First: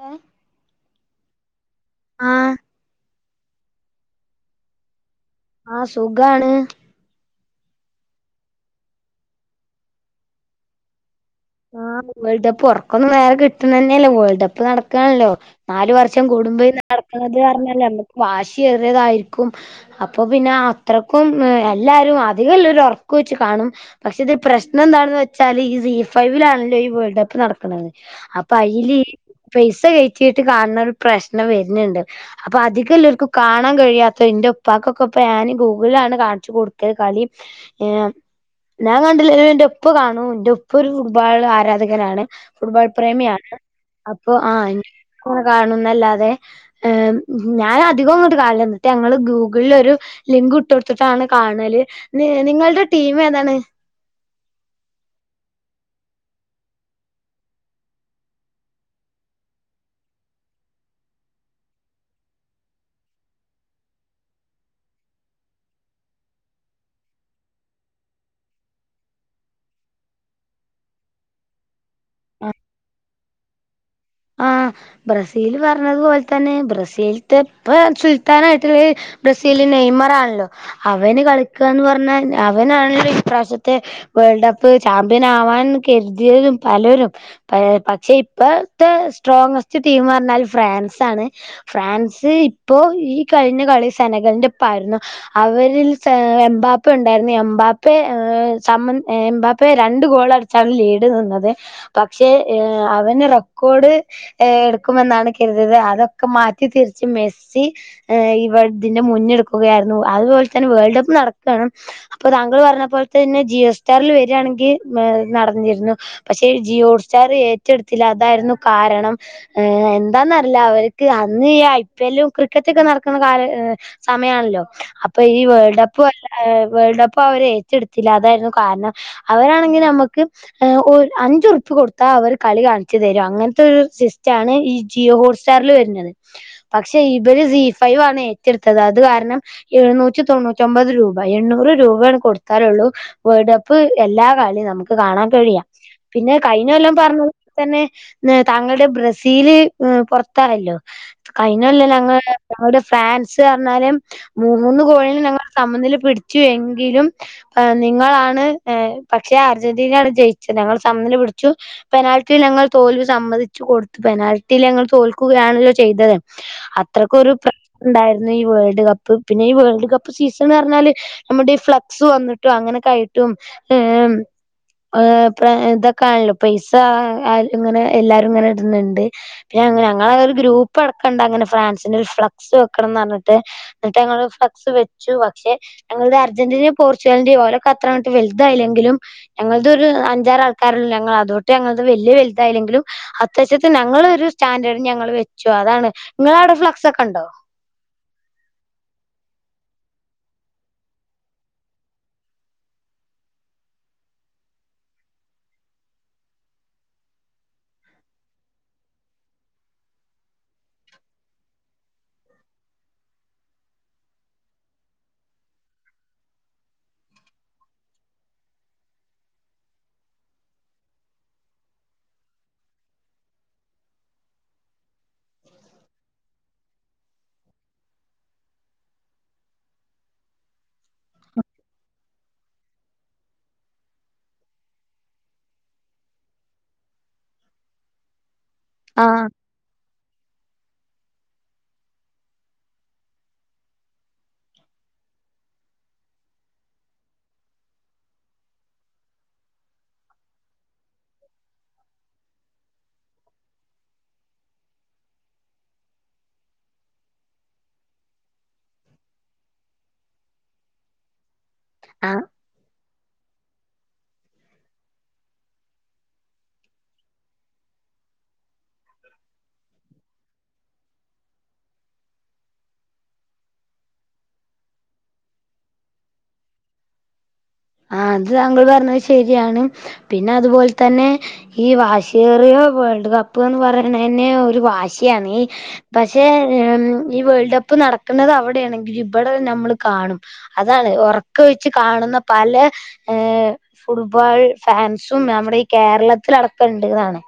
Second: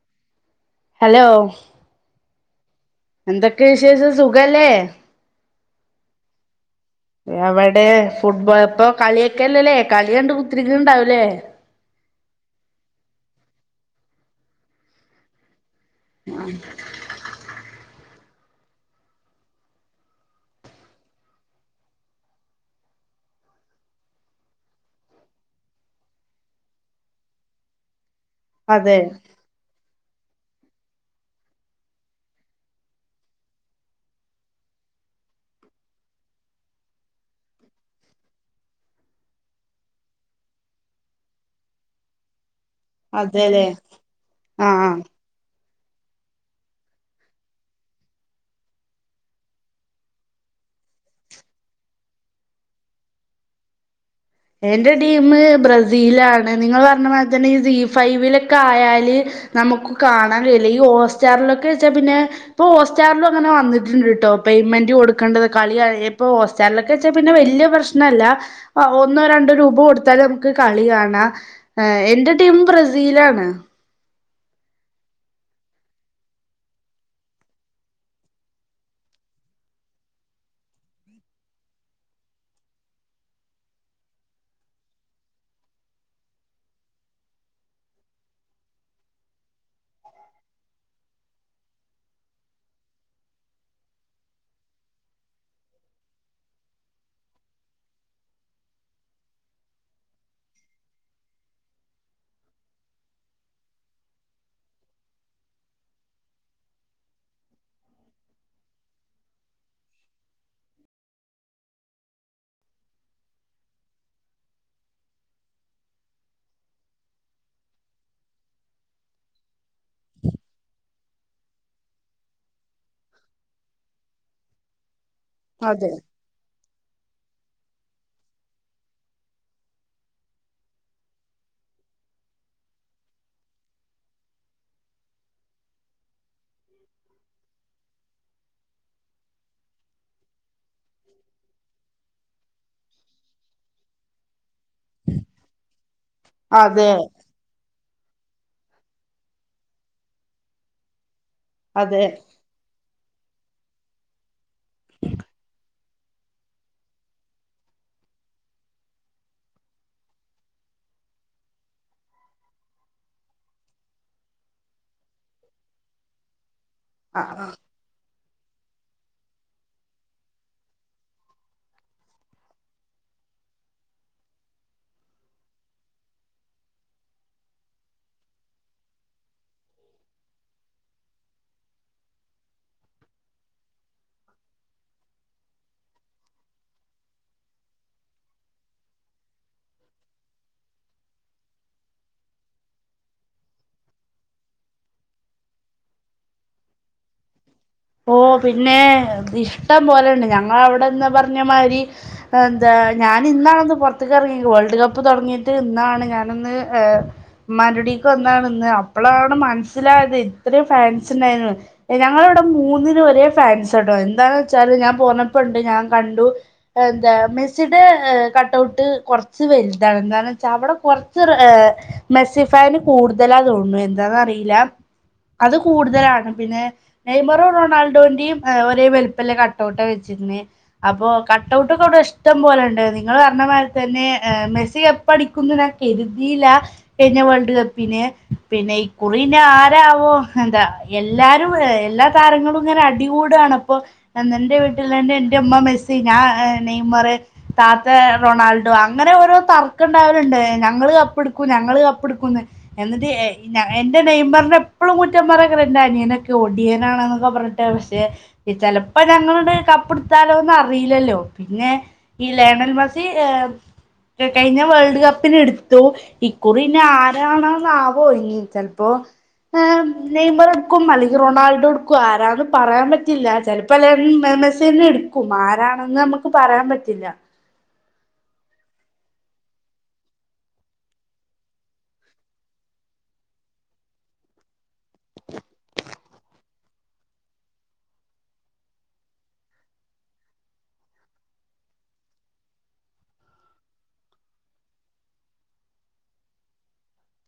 ഏഹ് hello ആഹ് എന്തൊക്കെ വിശേഷം സുഖല്ലേ ആഹ് സുഖാണ് എവടെ ഫുട്ബോൾ ഇപ്പോ കളിയൊക്കെല്ലല്ലേ കളിയണ്ട് കുത്തിരിക്കിണ്ടാവൂലേ ആഹ് വേൾഡ് കപ്പ് ഉറക്കൊന്നും വേറെ കിട്ട്ണെന്നെല്ലാ വേൾഡ് കപ്പ് നടക്കാണല്ലോ നാല് വർഷം വർഷം കൂടുമ്പഴ് നടക്ക്ണത് റ്ഞ്ഞാല് നമ്മക്ക് വാശിയേറിയതായിരിക്കും അപ്പൊ പിന്നെ അത്രക്കും എല്ലാരും അധികെല്ലാരും ഉറ്കൊയ്ച്ച് കാണും പക്ഷെ ഇത് പ്രശ്നം എന്താണെന്ന് വെച്ചാല് ഈ സീസണ് ഫൈവിലാണല്ലോ ഈ വേൾഡ് കപ്പ് നട്ക്ക്ണത് അപ്പൊ അയ്ല് അതെ പൈസ കേയ്റ്റിട്ട് കാണ് ണോരു പ്രശ്നം വര്ന്ണ്ട് അപ്പൊ അധികംല്ലാർക്കു കാണാൻ കഴിയാത്തെ എന്റെ ഉപ്പാക്കൊക്കെ ഇപ്പ ഞാനും ഗൂഗിളിലാണ് കാണിച്ചു കൊടുക്കല് കളി ഏഹ് ഞാൻ കണ്ടില്ലേലും എന്റെ ഉപ്പ കാണൂ എൻ്റൊ ഇപ്പൊ ഒരു ഫുട്ബോളാ ആരാധകരാണ് ഫുട്ബോൾ പ്രേമിയാണ് അതെല്ലേ അപ്പൊ ആഹ് കൊറെ കാണുന്നല്ലാതെ ഞാൻ അധികോം അങ്ങോട്ട് കാണൂലാ എന്നിട്ട് ഞങ്ങള് ഗൂഗിളിലൊരു- ലിങ്ക് ഇട്ടൊടുത്തിട്ടാണ് കാണല് നി നിങ്ങളുടെ ടീമേതാണ് എന്റെ ടീമ് ബ്രസീലാണ് നിങ്ങള് പറഞ്ഞ പോലതന്നെ ഈ സി ഫൈവിലൊക്കെ ആയാല് നമ്മുക്ക് കാണാൻ കഴില്ലാ ഈ ഓസ്റ്റാറിലൊക്കെ വെച്ചാ പിന്നെ ഇപ്പൊ ഹോസ്റ്റാറിലും അങ്ങനെ വന്നിട്ടുണ്ട് കേട്ടോ പെയ്മെന്റ് കൊടുക്കേണ്ടത് കളിയായപ്പോ ചെന്നിട്ട് വെച്ചാ പിന്നെ വല്യ പ്രശ്‌നല്ല ഒന്നോ രണ്ടോ രൂപ കൊടുത്താല് നമ്മക്ക് കളി കാണാ എന്റെ ആ ടീം ബ്രസീലാണ് ആഹ് ബ്രസീല് പറഞ്ഞതു പോലെതന്നെ ബ്രസീലത്തെ ഇപ്പ സുൽത്താനായിട്ടുള്ളത് ബ്രസീല് നെയ്മറാണല്ലോ അവന് കളിക്കാന്ന് പറഞ്ഞാ അവനാണല്ലോ ഇപ്രാവശ്യത്തെ വേൾഡ് കപ്പ് ചാമ്പ്യൻ ആവാൻ കരുതിയവരും പലരും പ പക്ഷെ ഇപ്പ ത്തെ സ്ട്രോങ്ങസ്റ്റ് ടീമറഞ്ഞാൽ ഫ്രാൻസാണ് ഫ്രാൻസ് ഇപ്പോ ഈ കഴിഞ്ഞ കളി സേനകൾൻ്റൊപ്പാരുന്നു അവരിൽ സേ എംമ്പാപ്പ ഒണ്ടായിരുന്നു എംബാപ്പ ഏഹ് സമൻ എംബാപ്പയെ രണ്ട് ഗോളടി- ച്ചാണ് ലീട് നിന്നത് പക്ഷേ ഏഹ് അവന് റെ ക്കോട് എടുക്കുമെന്നാണ് കരുതീയത് അതൊക്കെ മാറ്റി തിരിച്ച് മെസി ഏഹ് ഇവ ഇതിന് മുന്നെടുക്കുകയാരുന്നു അതുപോലെ തന്നെ വേൾഡ് കപ്പ് നടക്കു ആണ് അപ്പൊ താങ്കൾ പറഞ്ഞ പോലെ തന്നെ ജിയോ സ്റ്റാറിൽ വരിയാണെങ്കിൽ നടന്നിരുന്നു പക്ഷെ ജിയോ ഹോട്ട് സ്റ്റാറെറ്റെടുത്തില്ല അതാരുന്നു കാരണം ഏഹ് എന്താന്നറില്ല അവർക്ക് അന്ന് ഈ ഐ പി എല്ലും ക്രിക്കറ്റു ഒക്കെ നടക്കുന്ന കാല- സമയാണല്ലോ അപ്പൊ ഈ വേൾഡ് അതെ കപ്പ് വല്ല- അഹ് വേൾഡ് കപ്പ് അവരേറ്റെടുത്തില്ല അതാരുന്നു കാരണം അവരാണെങ്കി നമ്മക്ക് ഒര് അഞ്ചുറുപ്പിയ കൊടുത്താ അവര് കളി കാണി- ച്ച്തരും അങ്ങനത്തെ ഒരു സിസ്റ്റാണ് ഈ ജിയോ ഹോട്ട് സ്റ്റാറിൽ വെരുന്നത് പക്ഷെ ഇബര് സി ഫൈവണ് ഏറ്റെടുത്തത് അത് കാരണം എഴുന്നൂറ്റി തൊണ്ണൂറ്റൊമ്പത് രൂപ എണ്ണൂറ് രൂപ കൊടുത്താലൊള്ളൂ വേൾഡ് കപ്പ് എല്ലാ കളി നമ്മക്ക് കാണാൻ കഴിയാ പിന്നെ അതെ കഴിഞ്ഞൊല്ലം പറഞ്ഞു തന്നെ താങ്കൾടെ ബ്രസീല് പൊറത്തായല്ലോ കയ്ഞ്ഞൊല്ലം അതെ ഞങ്ങ ഞങ്ങളുടെ ഫ്രാൻസ് പർഞ്ഞാല് മൂന്ന് ഗോളിന് ഞങ്ങൾ സമനില പിട്ച്ചു എങ്കിലും എ നിങ്ങളാണ് എ പക്ഷേ അർജന്റീനേണ് ജയ്ച്ചത് ഞങ്ങൾ സമനില പിട്ച്ചു പെനാ ട്ടി ഞങ്ങൾ തോൽവി സമ്മതിച് കൊട്ത്തു പെനാൽറ്റീലങ്ങള് തോൽക്കുകയാണല്ലോ ചെയ്തത് അ ആ അത്രയ്ക്കൊരു പ്ര ഇണ്ടാര്ന്നു ഈ വേൾഡ് കപ്പ് പിന്നെ ഈ വേൾഡ് കപ്പ് സീസണർഞ്ഞാല് നമ്മുടെ ഈ ഫ്ലക്സ് വന്നിട്ടും അങ്ങനൊക്കായിട്ടും ഏം ഏ പ്പ ഇതൊക്കാണല്ലോ പൈസ ഏഹ് ഇങ്ങനെ എല്ലാരുങ്ങനെട്ണണ്ട് പിന്നെങ്ങനെ ഞങ്ങള ഒര് ഗ്രൂപ്പടക്കണ്ട് അങ്ങനെ ഫ്രാൻസിൻ്റൊര് ഫ്ലെക്സ് വെക്കണംന്നർഞ്ഞിട്ട് ഇന്നിട്ടങ്ങള് ഫ്ലക്സ് വെച്ചു പക്ഷെ ഞങ്ങൾത് അർജന്റീനിം പോർച്ചുഗൽന്റിം ഓലൊക്കത്രങ്ങട്ട് വൽതായില്ലെങ്കിലും ഞങ്ങൾതൊര് അഞ്ചാറൾക്കാരല്ലെ ഞങ്ങള് അതോട്ട് ഞങ്ങൾത് വല്ല്യ വൽതായില്ലെങ്കിലും അത്യാവശ്യത്തിന് ഞങ്ങളൊര് സ്റ്റാൻഡേർഡ്ന് ഞങ്ങള് വെച്ചു അതാണ്. ഇങ്ങളവ്ടെ ഫ്ലക്സൊക്കെണ്ടോ? ഓഹ് പിന്നെ ഇഷ്ടം പോലെണ്ട് ഞങ്ങളവ്ടെന്ന് പർഞ്ഞ മാരി എന്താ ഞാനിന്നാണൊന്ന് പൊർത്ത് ക്കെർങ്ങി വേൾഡ് കപ്പ് തൊട്ങ്ങീട്ട് ഇന്നാണ് ഞാനൊന്ന് ഏഹ് ഇമ്മാൻ്റുടീക്ക് വന്നാണ്ന്ന് അപ്പളാണ് മൻസ്സിലായത് ഇത്രിം ഫാൻസ്ണ്ടായ്നു ഞങ്ങളവിടെ മൂന്നിനു ഒരേ ഫാൻസാട്ടോ എന്താന്ന് വെച്ചാല് ഞാൻ പോന്നപ്പണ്ട് ഞാൻ കണ്ടു എന്താ മെസ്സിടെ കട്ടൗട്ട് കൊർച്ച് വൽതാണ് എന്താണ്ച്ചാ അവ്ടെ കൊർച്ച് ഏ മെസ്സി ഫാന് കൂട്തലാ തൊന്ന്ണു എന്താന്നറീല്ല അത് കൂട്തലാണ് പിന്നെ നെയ്മറു റൊണാൾഡോന്റിം എ ഒരേ വൽപ്പല്ല കട്ടൗട്ടാ വച്ചിര്ന്ന് അപ്പൊ കട്ടൗട്ടൊക്കവ്ടെ ഇഷ്ടം പോലെണ്ട് നിങ്ങള് പർഞ്ഞ മാരി ത്തന്നെ ഏ മെസ്സി എ പ്പടിക്കുന്ന് ഞാൻ കര്തീല കയ്ഞ്ഞ വേൾഡ് കപ്പിന് പിന്നെ ആഹ് ഇക്കുറീനാരാവോ എന്താ എല്ലാരും ഏ എല്ലാ താരങ്ങളുംങ്ങനെ അടികൂടാണ്പ്പൊ എന്തന്റെ വീട്ടിലന്നെ ഇന്റെമ്മ മെസ്സി ഞാ നെയമറ് താത്ത റൊണാൾഡോ അങ്ങനെ ഓരോ തർക്കണ്ടാവല്ണ്ട് ഞങ്ങള് കപ്പ്ട്ക്കും ഞങ്ങള് കപ്പെടുക്കുന്ന് എന്നിട്ട് എ എന്റെ നെയ്മർനെ എപ്പളും കുറ്റം പറയ്ക്കാരം എന്റെനിയനൊക്കെ ഒ ടിയനാണെന്ന് പർഞ്ഞിട്ട് പക്ഷെ ചെലപ്പോ ഞങ്ങളണ്ട് കപ്പ്ട്ത്താലോന്നറീല്ലല്ലോ പിന്നെ ആ ഈ ലയണൽ മെസ്സി ഏ കയ്ഞ്ഞ വേൾഡ് കപ്പിലെടുത്തു ഇക്കുറിന്നാരാണാന്നാവോ ഇനി ചെൽപ്പോ ഏം നെയ്മറ്ട്ക്കും അല്ലെ റൊണാൾഡോട്ക്കു ആരാന്ന് പറയാൻ പറ്റില്ല ചെൽപ്പൊ ലയൺ മെസ്സിയെന്നെട് ക്കും ആരാണെന്ന് നമ്മക്ക് പറയാൻ പറ്റില്ല ആഹ് അത് താങ്കള് പർഞ്ഞത് ശരിയാണ് പിന്നത്പോൽ തന്നെ ഈ വാശിയേറിയ വേൾഡ് കപ്പ്ന്ന് പറയണന്നെ ഒര് വാശിയാണ് ഈ പക്ഷേ ഈ വേൾഡ് കപ്പ് നട്ക്കുന്നതവ്ടേണെങ്കിൽ ഇവിടെ നമ്മള് കാണും അതാണ് ഒറക്കെ വെച്ച കാണുന്ന പല ഏ ഫുട്ബാൾ ഫാൻസും നമ്മുടെ ഈ കേരളത്തിലടക്കണ്ട്ന്നാണ്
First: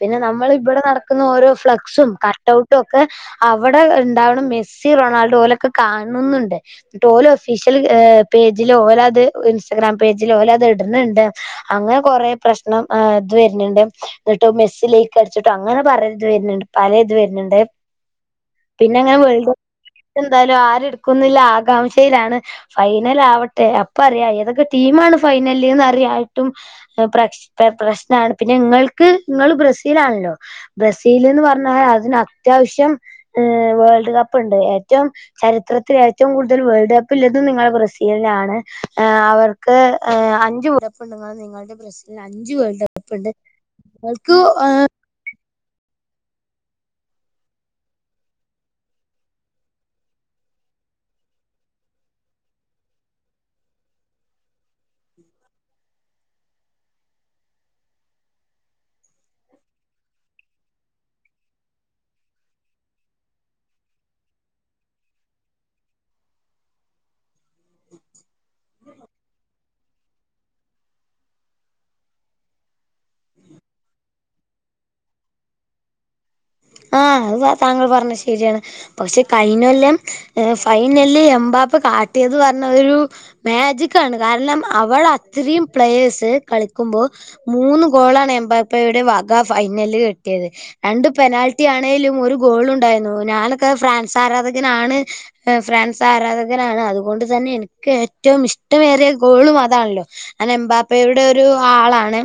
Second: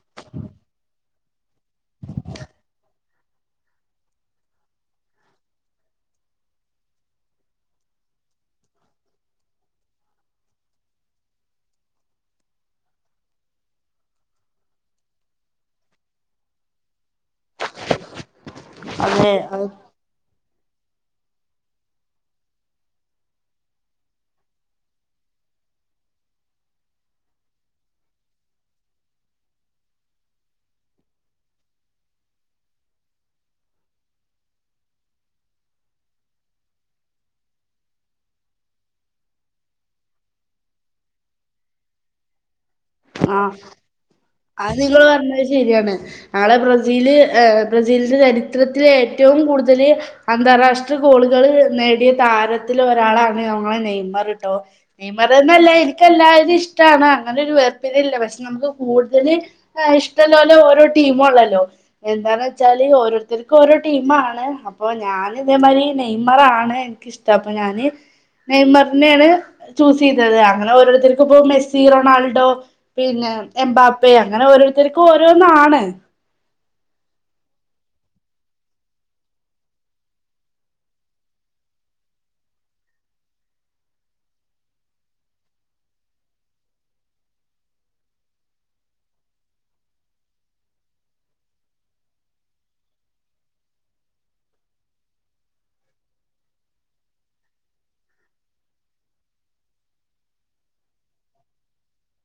പിന്നെ നമ്മളിവിടെ നടക്കന്ന ഓരോ ഫ്ലക്സും കട്ടൗട്ടും ഒക്കെ അവിടെ ഇണ്ടാവ്ണ മെസ്സി റൊണാൾഡോ പോലൊക്കെ ലൊക്കെ കാണുന്ന്ണ്ട് ട്ടോലെ ഒഫീഷ്യൽ ഏ പേജിലോ ഓലത് ഇൻസ്റ്റാഗ്രാം പേജിലോ ഓലത് ഇട്ണണ്ട് അങ്ങനെ കൊറേ പ്രശ്നം എ ഇത് വര്ന്ണ്ട് എന്നിട്ട് മെസ്സി ലൈക്കട്ച്ചിട്ടും അങ്ങനെ കൊറേത് വരുന്ന്ണ്ട് പല ഇത് വര്ന്ന്ണ്ട് പിന്നങ്ങനെ അതെ വേൾഡ് കപ്പ് അത് എന്തായാലും ആരെട്ക്കുന്ന്ള്ള ആകാംക്ഷയിലാണ് ഫൈനലാവട്ടെ ഇപ്പർയാ ഏതൊക്കെ ടീമാണ് ഫൈനല്ന്ന് അറിയായിട്ടും പ്ര പ്ര പ്രശ്നാണ് പിന്നെങ്ങൾക്ക് ഇങ്ങള് ബ്രസീലാണല്ലോ ബ്രസീല്ന്ന് പർഞ്ഞാൽ അതിനത്യാവശ്യം ഏ വേൾഡ് കപ്പ്ണ്ട് ഏറ്റവും ചരിത്രത്തിലേറ്റവും കൂട്തല് വേൾഡ് കപ്പ് ള്ളതും നിങ്ങളെ ബ്രസീലിനാണ് ഏ അവർക്ക് ഏ അഞ്ച് വേൾഡ് കപ്പ്ണ്ട് നിങ്ങള് നിങ്ങൾടെ ബ്രസ്സിലിന് അഞ്ച് വേൾഡ് കപ്പ് ഉണ്ട് ആഹ. [inaudible] അത് ങ്ങള് പറഞ്ഞത് ശെരിആണ്. നാളെ ബ്രസീല് ബ്രസീൽന്റെ ചരിത്രത്തില് ഏറ്റവും കൂട്തല് അന്താരാഷ്ട്ര ഗോളുകള് നേടിയ താരത്തില് ഒരാളാണ് ഞമ്മളെ നെയ്മറ്ട്ടോ. നെയ്മറന്നല്ല എനിക്ക് എല്ലാരി ഇഷ്ട്ടാണ് അങ്ങനെ ഒരു വേർതിരില്ല പഷെ നമുക്ക് കൂ തല് ഇഷ്ടല്ലോലെ ഓരോ ടീമു ഉള്ള ല്ലോ. എന്താന്ന് വെച്ചാല് ഓരോരുത്തർക്കും ഓരോ ടീമാണ്. അപ്പൊ ഞാൻ ഇതേമായ്രി നെയ്മറാണ് എനിക്കിഷ്ട്ടം അപ്പൊ ഞാന് നെയമറിനെയാണ് ചൂസ് ചെയ്തത് അങ്ങനെ ഓരോരുത്തർക്ക്പ്പോ മെസ്സി റൊണാൾഡോ പിന്നെ എമ്പാപ്പെ അങ്ങനെ ഓരോരുത്തർക്കും ഓരോന്നാണ്. ആഹ് അഹ് താങ്കൾ പർണഹ് ശെരി ആണ്. പഷെ കൈഞോല്ലം ഫൈനല്ല് എമ്പാപ്പ കാട്ട്യത് പർണോരു മേജിക്കാണ് കാര്ണം അവൾ അത്രയും പ്ലേയേഴ്സ് കളിക്കുമ്പോ മൂന്ന് ഗോളാണ് എംബാപ്പയുടെ വക ഫൈനല്ല് കിട്ടിയത് രണ്ട് പെനാൽ റ്റി ആണേലും ഒരു ഗോൾ ഉണ്ടായിരുന്നു ഞാനൊക്കെ ഫ്രാൻസ് ആരാധകനാണ് എഹ് ഫ്രാൻസ് ആരാധകനാണ് അതുകൊണ്ട് തന്നെ എനിക്ക് ഏറ്റവും ഇഷ്ടമേറിയ ഗോളും അതാൺല്ലോ. അതെ എമ്പാപ്പയുടോരു ആളാണ്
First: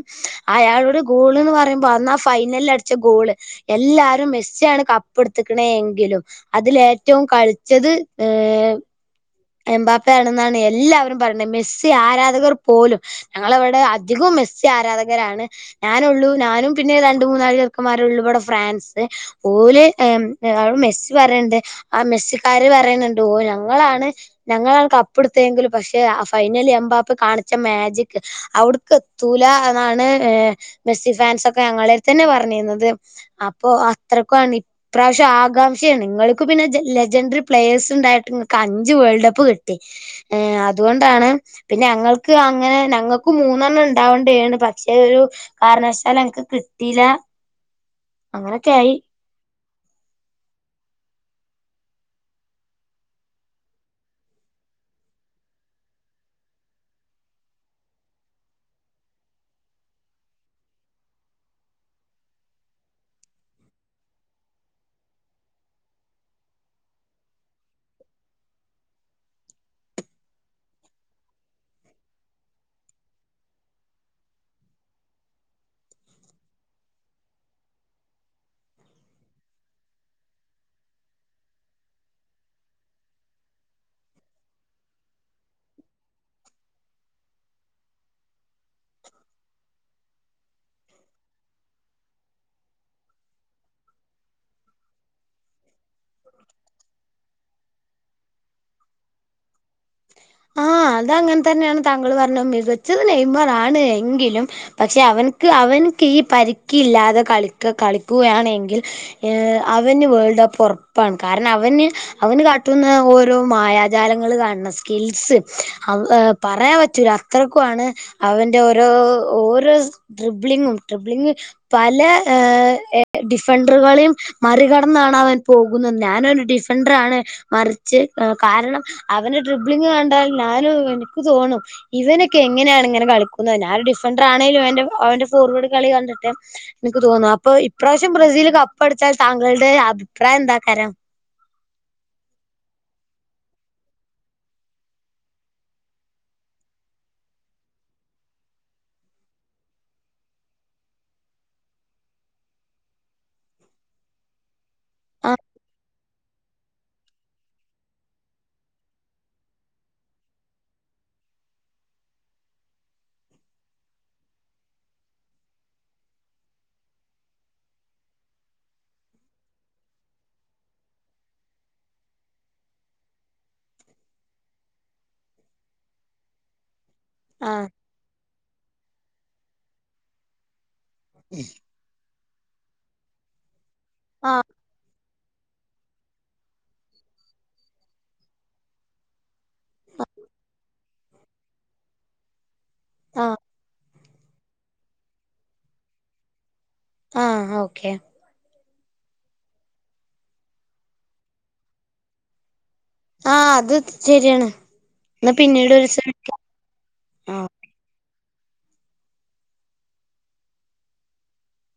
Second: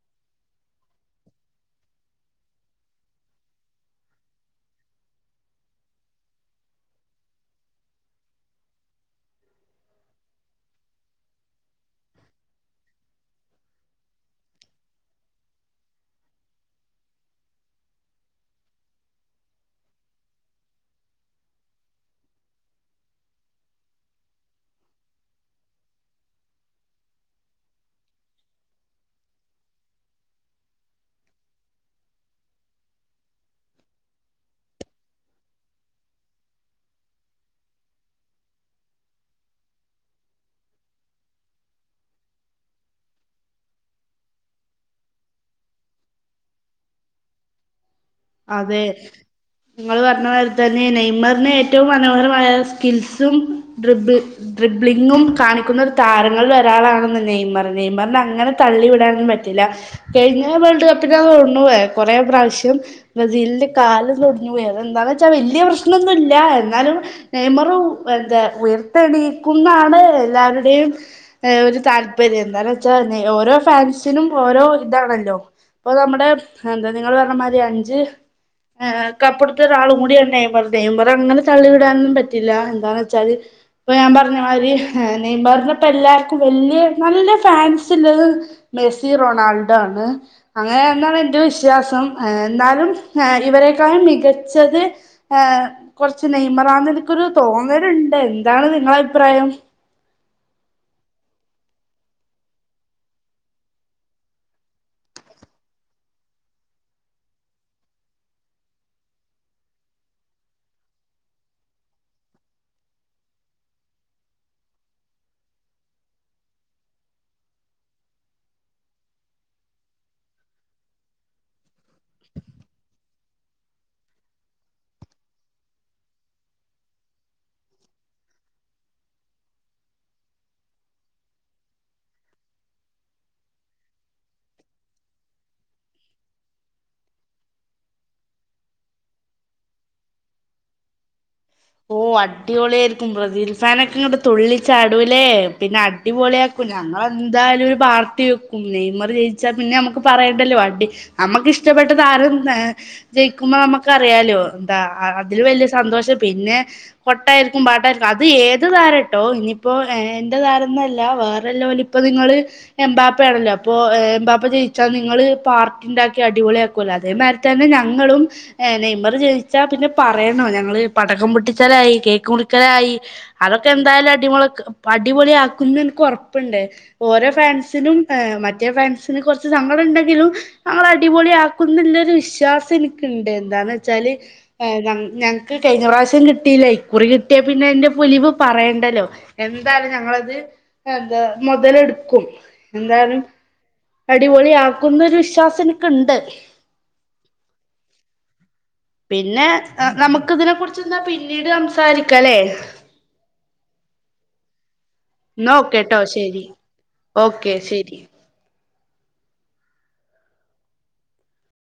അയാളുടെ ഗോള്ന്ന് പറയുമ്പോ അന്ന് ആ ഫൈനല്ല് അടി ച്ച ഗോള് എല്ല മെസ്സിആണ് കപ്പ് എട്ത്ത്ക്ക്ണെങ്കിലും അതില് ഏറ്റവും കളിച്ചത് എം എമ്പാപ്പ ആണെന്നാണ് എല്ലാവരും പറയ്ണെഹ് മെസ്സി ആരാധകർ പോലും ഞങ്ങളവടെ അധികും മെസ്സി ആരാധകരാണ് ഞാനോ ള്ളൂ ഞാനും പിന്നെ രണ്ട് മൂന്നാല് ചെക്കമാരു ഉള്ളു ഇവടെ ഫ്രാൻസ് ഓല് ഏഹ് ഏ ഹ് മെസ്സി പറയ്ണ്ട് ആ മെസ്സിക്കാര് പറയ്ണ്‌ണ്ട് ഓ ഞങ്ങളാണ് ഞങ്ങള ആണ് കപ്പെടുത്തെങ്കിലും പഷെ ഫൈനലി എമ്പാപ്പ കാണിച്ച മാജിക് ഔട്ക്ക് എത്തൂല ന്നാണ് മെസ്സി ഫാൻസ് ഒക്കെ ഞങ്ങളെട് തന്നെ പർണീനത് അപ്പൊ അത്രക്കാണി. ഇപ്രാവശ്യം ആകാംക്ഷയാണ് നിങ്ങൾക്ക് പിന്നെ ജെ ലജൻട്രി പ്ലേയേഴ്‌സ്ണ്ടായിട്ട് ഇങ്ങക്ക് അഞ്ച് വേൾഡപ് പ്പ് കിട്ടി ഏഹ് അതുകൊണ്ടാണ് പിന്നെ ഞങ്ങൾക്ക് അങ്ങനെ ഞങ്ങക്കും മൂന്നെണ്ണം ണ്ടാവഡ്യെണ് പക്ഷെ ഒരു കാരണ വശാൽ അൻക്ക് കിട്ടീല്ല. അതെ. ഇങ്ങള്പർണമായ്രി തന്നെ നൈമർന്ന് ഏറ്റവും മനോഹരമായ സ്കിൽസും ഡ്രിബ് ഡ്രിബ്ലിങ്ങും കാണിക്കുന്ന ഒരു താരങ്ങളിൽ ഒരാളാണെന്ന് നെയ്മർ നെയ്മർന്നെ അങ്ങനെ തള്ളിവിടാനോന്നും പറ്റില്ല കയ്ഞ്ഞ വേൾഡ് കപ്പിന തോണു കൊറെ പ്രാവശ്യം ബ്രസീൽന്റെ കാല് [unintelligible] വേദന എന്താന്ന് ച്ചാ വെല്ല്യ പ്രശ്ന്നോന്നുല്ല്യ എന്നാലും നെയ്മറു എന്താ ഉയർത്തെണീക്കും ന്നാണ് എല്ലാരുടെയും ഏഹ് ഒര് താല്പര്യം എന്താന്നച്ചാ നെ ഓരോ ഫാൻസിനും ഓരോ ഇതാണല്ലോ. ഇപ്പൊ നമ്മുടെ എന്താ നിങ്ങൾ പർണമാരി അഞ്ച് ഏഹ് കപ്പ്ടുത്ത ഒരാളു കൂടിയാണ് നെയ്മറ് നെയ്മർ അങ്ങനെ തള്ളി വിടാനൊന്നും പറ്റില്ല എന്താന്ന് ച്ചാല് ഇപ്പൊ ഞാൻ പർഞ മായ്രി നെയ്മർണെ പ്പ എല്ലാർക്കും വല്യ നല്ല ഫാൻസ് ല്ലത് മെസ്സി റൊണാൾഡോ ആണ് അങ്ങനെ എന്നാണ് എന്റെ വിശ്വാസം എന്നാലും ഏഹ് ഇവരെക്കാളും മികച്ചത് ഏഹ് കൊർച്ച് നെയ്‌മറാ ന്ന് എനിക്കൊരു തോന്നല്ണ്ട് എന്താണ് നിങ്ങളെ അയിപ്രായം? ആഹ് അതങ്ങൻതന്നെണ് താങ്കൾ പർണത് മികച്ചത് നെയ്മറാണ് എങ്കിലും പക്ഷെ അവൻക്ക് അവൻക്ക് ഈ പരിക്ക് ഇല്ലാതെ കളിക്ക കളിക്കുകയാണെങ്കിൽ ഏഹ് അവന്ന് വേൾഡ് കപ്പ് ഒറപ്പാണ് കാര്ണം അവന്ന് അവന് കാട്ടുന്ന ഓരോ മായ ജാലങ്ങള് കാണം സ്കിൽസ് അള് പറയാ പറ്റൂല്ല അത്രക്കു ആണ് അവന്റെ ഓരോ ഓരോ ട്രിബിളിങ്ങും ട്രിബിളിംഗ് പല ഏഹ് ഡിഫണ്ട്രകളീം മറികടന്നാണ് അവൻ പോകുന്നത് ഞാനൊരു ഡിഫൻണ്ട്രാണ് മറിച്ച് കാരണം അവന്റെ ഡട്രിബ്ളിങ് കണ്ടാൽ ഞാനും എനിക്ക് തോന്നും ഇവനൊക്കെ എങ്ങനെയാണ് ഇങ്ങനെ കളിക്കുന്നത് ഞാ ഒരു ഡിഫൻഡർ ആണെലും അവന്റെ അവന്റെ ഫോർവേർഡ് കളി കണ്ടിട്ട് എനിക്ക് തോന്നു അപ്പൊ ഇപ്രാവശ്യം ബ്രസീല് കപ്പ അടിച്ചാൽ താങ്കളുടെ അഭിപ്രായം എന്താ കരാം ഓ അടിപൊളായിരിക്കും ബ്രസീൽ ഫാനൊക്കെ ഇങ്ങട്ട് തുള്ളിചാടൂലെ പിന്നെ അടിപൊളിയാക്കും ഞങ്ങളെന്തായാലും ഒരു പാർട്ടി വെക്കും നെയ്മറ് ജയിച്ചാ പിന്നെ നമക്ക് പറയേണ്ടല്ലോ വണ്ടി നമ്മക്ക് ഇഷ്ടപ്പെട്ട താരം ഏഹ് ജയിക്കുമ്പോ നമ്മക്കറിയാലോ എന്താ ആ അതില് വല്യ സന്തോഷം പിന്നെ കൊട്ടായിരിക്കും പാട്ടായിരിക്കും അത് ഏത് താരട്ടോ ഇനിയിപ്പോ എന്റെ താരന്നല്ല വേറെല്ലോല് അപ്പൊ നിങ്ങള് എംമ്പാപ്പ ആണല്ലോ അപ്പോ ഏഹ് എംമ്പാപ്പ ജയിച്ചാൽ നിങ്ങള് പാർട്ടി ഉണ്ടാക്കി അടിപൊളിയാക്കുവല്ലോ അതേമാരി തന്നെ ഞങ്ങളും നെയ്മറ് ജയിച്ചാ പിന്നെ പറയണോ ഞങ്ങള് പടക്കം പൊട്ടിച്ചലായി കേക്ക് മുറിക്കലായി അതൊക്കെ എന്തായാലും അടിമൊളക് അടിപൊളി ആക്കുന്ന് എനിക്ക് ഉറപ്പുണ്ട് ഓരോ ആ ഫ്രാൻസിനും ഏഹ് മറ്റേ ഫാൻസിന് കുറച്ച് സങ്കട ഉണ്ടെങ്കിലും ഞങ്ങള് അ അടിപൊളിയാക്കുന്നുല്ലൊരു വിശ്വാസം എനിക്ക്ണ്ട് എന്താന്നച്ചാൽ ആ ഏഹ് ഞങ്ങ്ക്ക് കയിഞ്ഞ പ്രാവശ്യം കിട്ടിയില്ലെ ഇക്കുറി കിട്ടിയാ പിന്നെ അയിന്റെ പുലിവ് പറണ്ടല്ലോ എന്തായാലും ഞങ്ങളത് എന്താ മുതലെടുക്കും എന്താലും ആ അടിപൊളി ആക്കുന്നൊരു വിശ്വാസം എനിക്ക്ണ്ട് ആഹ് ഓക്കെ പിന്നെ നമുക്ക് ഇതിനെ കുറിച്ച്ന്നാ പിന്നീട് സംസാരിക്കല്ലേ ആഹ് അത് ശരിയാണ് എന്നാ പിന്നീട് ഓക്കേട്ടോ ഒരുസം വിളിക്കാ ശരി ഓക്കെ ശരി